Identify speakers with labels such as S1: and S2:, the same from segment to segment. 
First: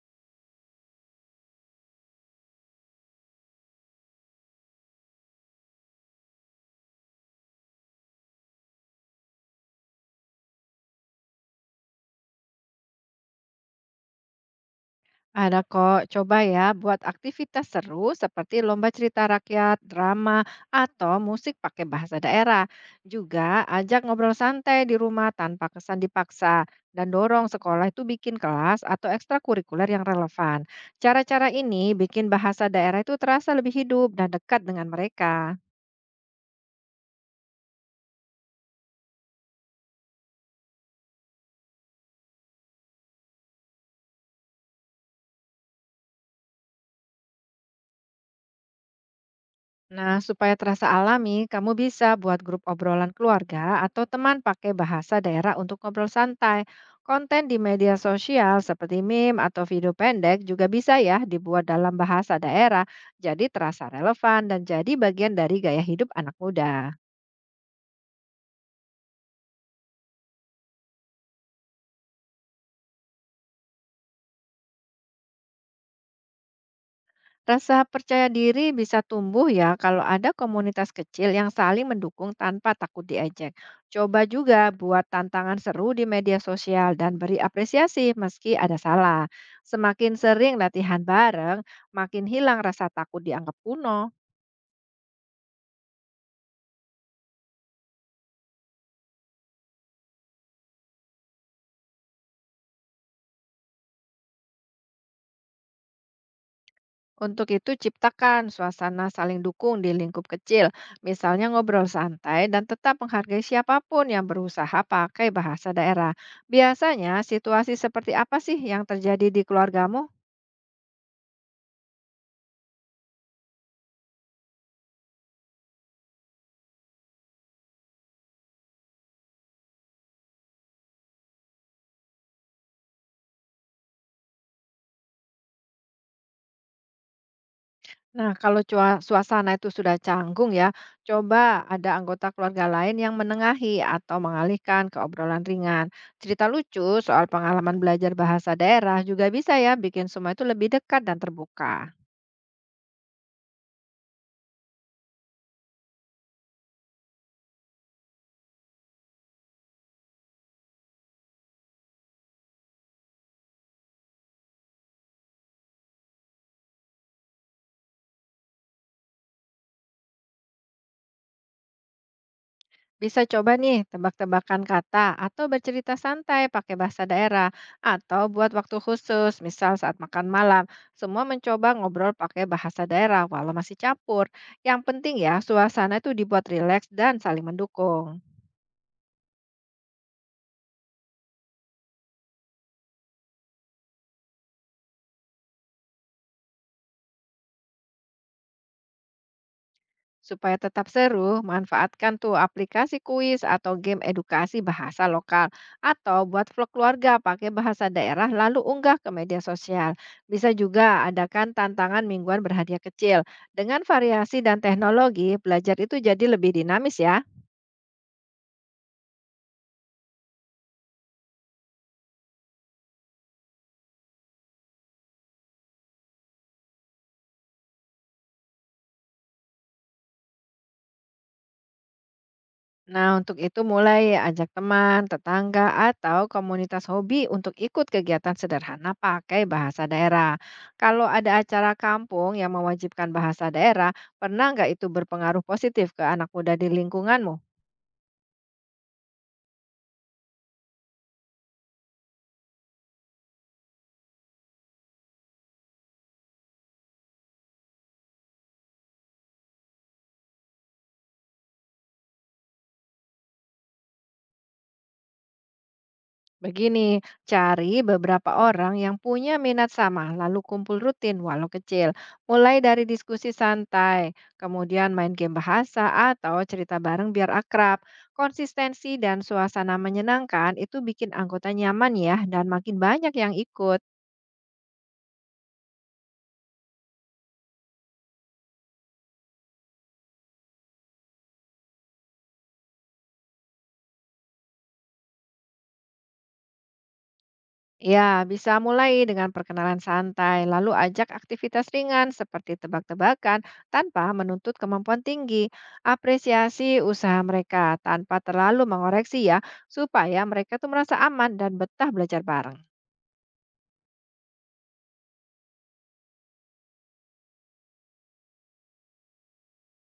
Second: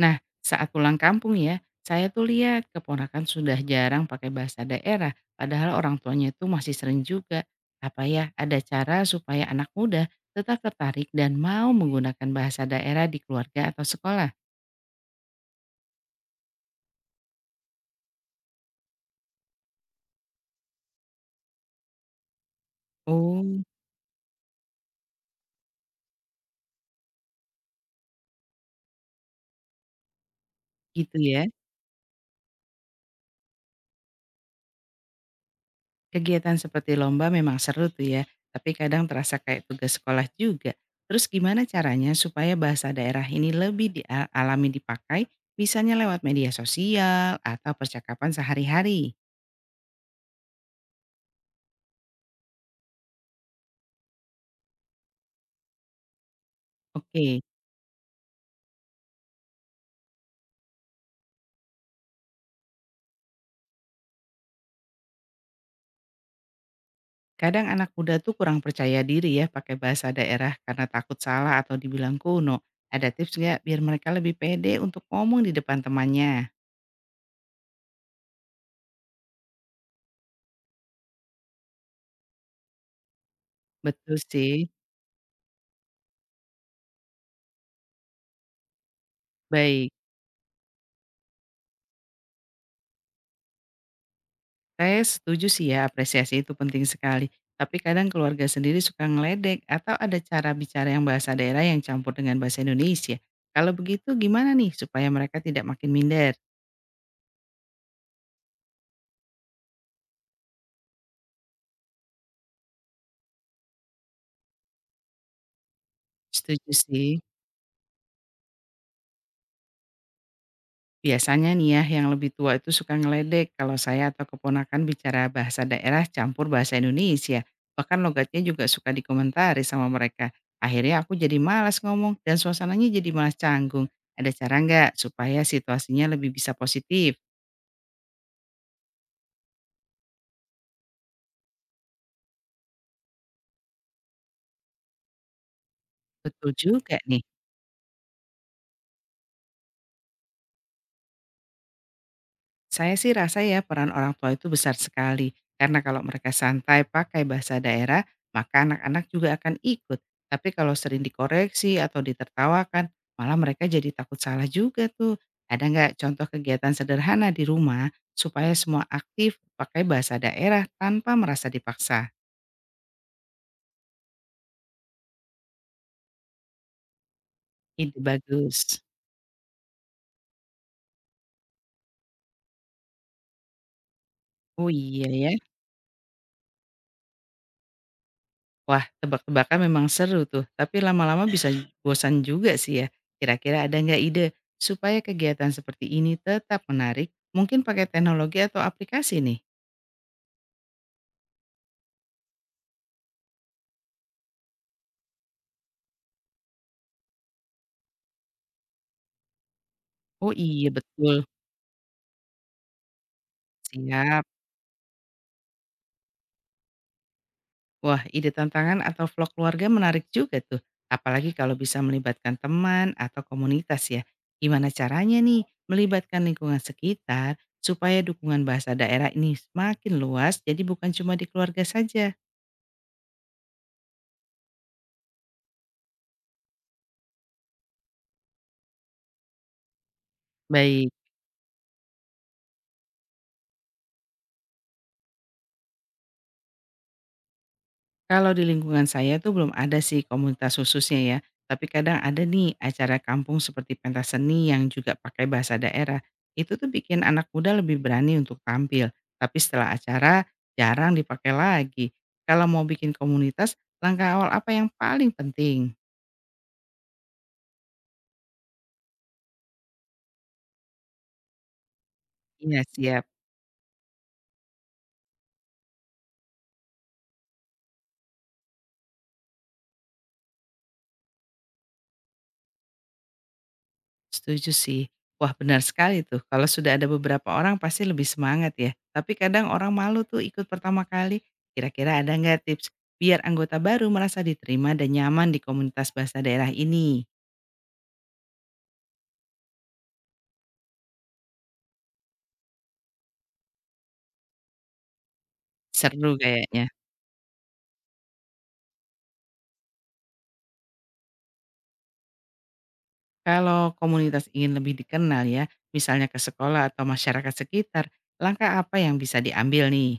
S1: Nah, saat pulang kampung ya, saya tuh lihat keponakan sudah jarang pakai bahasa daerah, padahal orang tuanya tuh masih sering juga. Apa ya, ada cara supaya anak muda tetap tertarik dan mau menggunakan bahasa daerah di keluarga atau sekolah?
S2: Ada kok, coba ya buat aktivitas seru seperti lomba cerita rakyat, drama, atau musik pakai bahasa daerah. Juga
S1: Oh,
S2: ajak ngobrol santai di rumah tanpa kesan dipaksa. Dan dorong sekolah itu bikin kelas atau ekstrakurikuler yang relevan.
S1: gitu ya.
S2: Cara-cara ini bikin bahasa daerah itu terasa lebih hidup dan dekat dengan mereka.
S1: Kegiatan seperti lomba memang seru tuh ya, tapi kadang terasa kayak tugas sekolah juga. Terus gimana caranya supaya bahasa daerah ini lebih dialami dipakai, misalnya lewat media sosial atau percakapan sehari-hari?
S2: Nah, supaya terasa alami, kamu bisa buat grup obrolan keluarga atau teman pakai bahasa daerah untuk ngobrol santai. Konten
S1: Oke,
S2: di media sosial seperti meme atau video pendek juga bisa ya dibuat dalam bahasa daerah, jadi terasa relevan dan jadi bagian dari gaya hidup anak muda.
S1: kadang anak muda tuh kurang percaya diri ya pakai bahasa daerah karena takut salah atau dibilang kuno. Ada tips nggak biar mereka lebih pede untuk ngomong di depan temannya?
S2: Rasa percaya diri bisa tumbuh ya kalau ada komunitas kecil yang saling mendukung tanpa takut diejek.
S1: Betul
S2: Coba juga
S1: sih.
S2: buat tantangan seru di media sosial dan beri apresiasi meski ada salah.
S1: Baik,
S2: Semakin sering latihan bareng, makin hilang rasa takut dianggap kuno.
S1: saya setuju sih ya apresiasi itu penting sekali. Tapi kadang keluarga sendiri suka ngeledek atau ada cara bicara yang bahasa daerah yang campur dengan bahasa Indonesia. Kalau begitu gimana nih supaya mereka tidak makin minder?
S2: Untuk itu ciptakan suasana saling dukung di lingkup kecil, misalnya ngobrol santai dan tetap menghargai siapapun yang berusaha pakai bahasa daerah.
S1: Setuju sih.
S2: Biasanya situasi seperti apa sih yang terjadi di keluargamu?
S1: Biasanya nih ya, yang lebih tua itu suka ngeledek kalau saya atau keponakan bicara bahasa daerah campur bahasa Indonesia. Bahkan logatnya juga suka dikomentari sama mereka. Akhirnya aku jadi malas ngomong dan suasananya jadi malas canggung. Ada cara nggak supaya situasinya lebih bisa positif?
S2: Nah, kalau cua suasana itu sudah canggung ya, coba ada anggota keluarga lain yang menengahi atau mengalihkan ke obrolan ringan. Cerita
S1: Betul
S2: lucu
S1: juga nih.
S2: soal pengalaman belajar bahasa daerah juga bisa ya bikin semua itu lebih dekat dan terbuka.
S1: Saya sih rasa ya peran orang tua itu besar sekali, karena kalau mereka santai pakai bahasa daerah, maka anak-anak juga akan ikut. Tapi kalau sering dikoreksi atau ditertawakan, malah mereka jadi takut salah juga tuh. Ada nggak contoh kegiatan sederhana di rumah supaya semua aktif pakai bahasa daerah tanpa merasa dipaksa?
S2: Bisa coba nih tebak-tebakan kata atau bercerita santai pakai bahasa daerah
S1: Ide
S2: atau buat
S1: bagus.
S2: waktu khusus, misal saat makan malam. Semua mencoba ngobrol pakai bahasa daerah walau masih campur.
S1: Oh
S2: Yang
S1: iya
S2: penting ya,
S1: ya.
S2: suasana itu dibuat rileks dan saling mendukung.
S1: Wah, tebak-tebakan memang seru tuh, tapi lama-lama bisa bosan juga sih ya. Kira-kira ada nggak ide supaya kegiatan seperti ini tetap menarik? Mungkin pakai teknologi atau aplikasi nih?
S2: Supaya tetap seru, manfaatkan tuh aplikasi kuis atau game edukasi bahasa lokal atau buat vlog keluarga pakai bahasa daerah lalu unggah ke media sosial.
S1: Oh
S2: Bisa
S1: iya
S2: juga
S1: betul,
S2: adakan tantangan mingguan berhadiah kecil. Dengan
S1: siap.
S2: variasi dan teknologi, belajar itu jadi lebih dinamis ya.
S1: Wah, ide tantangan atau vlog keluarga menarik juga tuh. Apalagi kalau bisa melibatkan teman atau komunitas ya. Gimana caranya nih melibatkan lingkungan sekitar supaya dukungan bahasa daerah ini semakin luas jadi bukan cuma di keluarga saja?
S2: Nah, untuk itu mulai ajak teman, tetangga, atau komunitas hobi untuk ikut kegiatan sederhana pakai bahasa daerah.
S1: Baik.
S2: Kalau ada acara kampung yang mewajibkan bahasa daerah, pernah nggak itu berpengaruh positif ke anak muda di lingkunganmu?
S1: Kalau di lingkungan saya tuh belum ada sih komunitas khususnya ya, tapi kadang ada nih acara kampung seperti pentas seni yang juga pakai bahasa daerah. Itu tuh bikin anak muda lebih berani untuk tampil, tapi setelah acara jarang dipakai lagi. Kalau mau bikin komunitas, langkah awal apa yang paling penting?
S2: Begini, cari beberapa orang yang punya minat sama, lalu kumpul rutin walau kecil. Mulai
S1: Iya
S2: dari
S1: siap.
S2: diskusi santai, kemudian main game bahasa atau cerita bareng biar akrab. Konsistensi dan suasana menyenangkan itu bikin anggota nyaman ya dan makin banyak yang ikut.
S1: Setuju sih. Wah benar sekali tuh, kalau sudah ada beberapa orang pasti lebih semangat ya. Tapi kadang orang malu tuh ikut pertama kali, kira-kira ada nggak tips biar anggota baru merasa diterima dan nyaman di komunitas bahasa daerah ini?
S2: Ya, bisa mulai dengan perkenalan santai, lalu ajak aktivitas ringan seperti tebak-tebakan tanpa menuntut kemampuan tinggi.
S1: Seru kayaknya.
S2: Apresiasi usaha mereka tanpa terlalu mengoreksi ya, supaya mereka tuh merasa aman dan betah belajar bareng.
S1: Kalau komunitas ingin lebih dikenal ya, misalnya ke sekolah atau masyarakat sekitar, langkah apa yang bisa diambil nih?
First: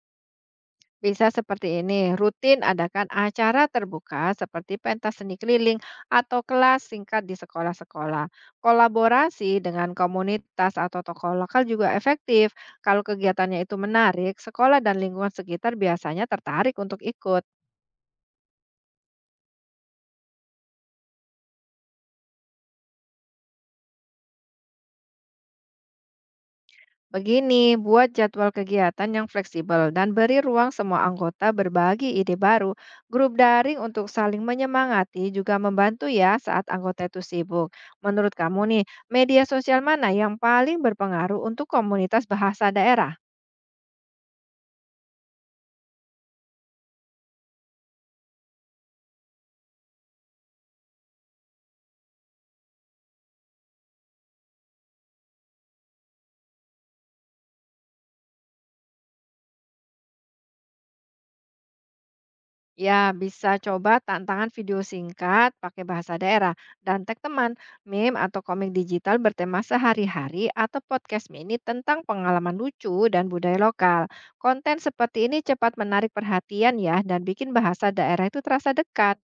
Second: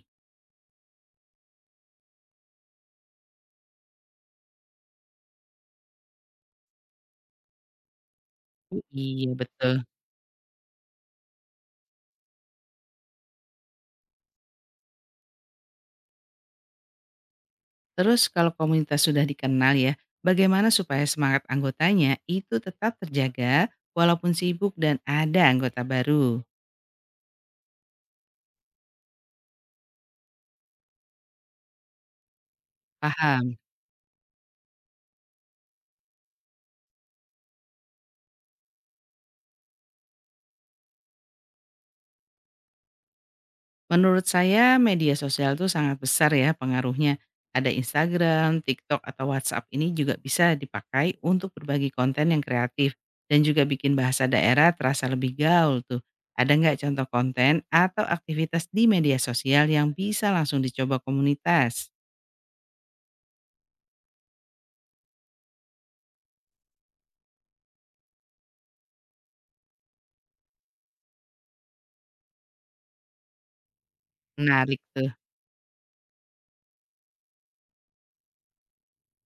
S2: Bisa seperti ini, rutin adakan acara terbuka seperti pentas seni keliling atau kelas singkat di sekolah-sekolah.
S1: Oh, iya
S2: Kolaborasi
S1: betul.
S2: dengan komunitas atau tokoh lokal juga efektif. Kalau kegiatannya itu menarik, sekolah dan lingkungan sekitar biasanya tertarik untuk ikut.
S1: Terus kalau komunitas sudah dikenal ya, bagaimana supaya semangat anggotanya itu tetap terjaga walaupun sibuk dan ada anggota baru?
S2: Begini, buat jadwal kegiatan yang fleksibel dan beri ruang semua anggota berbagi ide baru. Grup
S1: Paham.
S2: daring untuk saling menyemangati juga membantu ya saat anggota itu sibuk. Menurut kamu nih, media sosial mana yang paling berpengaruh untuk komunitas bahasa daerah?
S1: Menurut saya media sosial itu sangat besar ya pengaruhnya. Ada Instagram, TikTok, atau WhatsApp ini juga bisa dipakai untuk berbagi konten yang kreatif dan juga bikin bahasa daerah terasa lebih gaul tuh. Ada nggak contoh konten atau aktivitas di media sosial yang bisa langsung dicoba komunitas?
S2: Ya, bisa coba tantangan video singkat pakai bahasa daerah dan tag teman, meme atau komik digital bertema sehari-hari atau podcast mini tentang pengalaman lucu dan budaya lokal. Konten
S1: Menarik tuh.
S2: seperti ini cepat menarik perhatian ya dan bikin bahasa daerah itu terasa dekat.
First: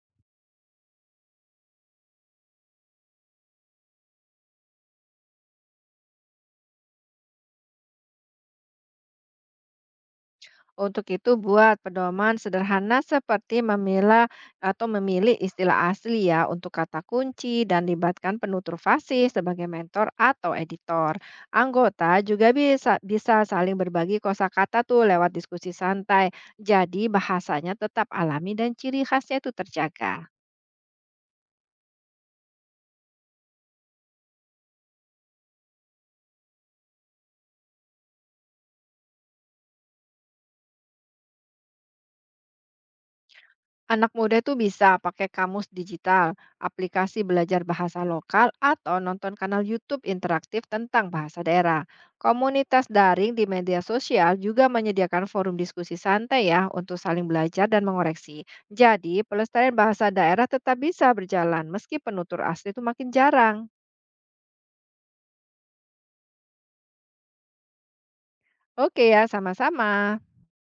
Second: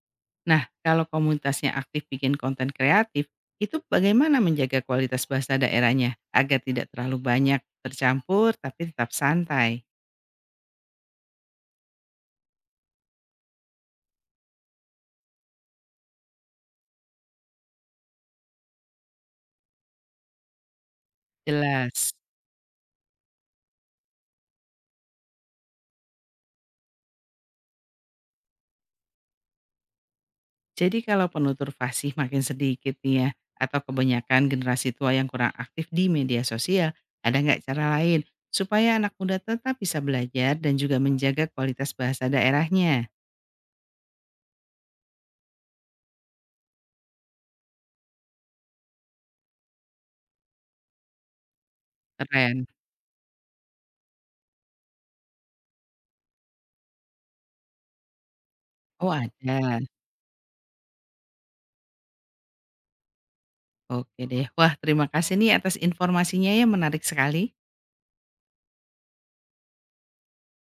S1: Nah, kalau komunitasnya aktif bikin konten kreatif, itu bagaimana menjaga kualitas bahasa daerahnya agar tidak terlalu banyak tercampur tapi tetap santai?
S2: Untuk itu buat pedoman sederhana seperti memilah atau memilih istilah asli ya untuk kata kunci dan libatkan penutur fasih sebagai mentor atau editor.
S1: Jelas.
S2: Anggota juga bisa bisa saling berbagi kosakata tuh lewat diskusi santai. Jadi bahasanya tetap alami dan ciri khasnya itu terjaga.
S1: Jadi kalau penutur fasih makin sedikit nih ya, atau kebanyakan generasi tua yang kurang aktif di media sosial, ada nggak cara lain supaya anak muda tetap bisa belajar dan juga menjaga kualitas bahasa daerahnya?
S2: Anak muda itu bisa pakai kamus digital, aplikasi belajar bahasa lokal, atau nonton kanal YouTube interaktif tentang bahasa daerah.
S1: Keren.
S2: Komunitas daring di media sosial juga menyediakan forum diskusi santai ya untuk saling belajar dan mengoreksi.
S1: Oh
S2: Jadi, pelestarian
S1: ada.
S2: bahasa daerah tetap bisa berjalan meski penutur asli itu makin jarang.
S1: Oke deh. Wah terima kasih nih atas informasinya ya menarik sekali.
S2: Oke ya, sama-sama.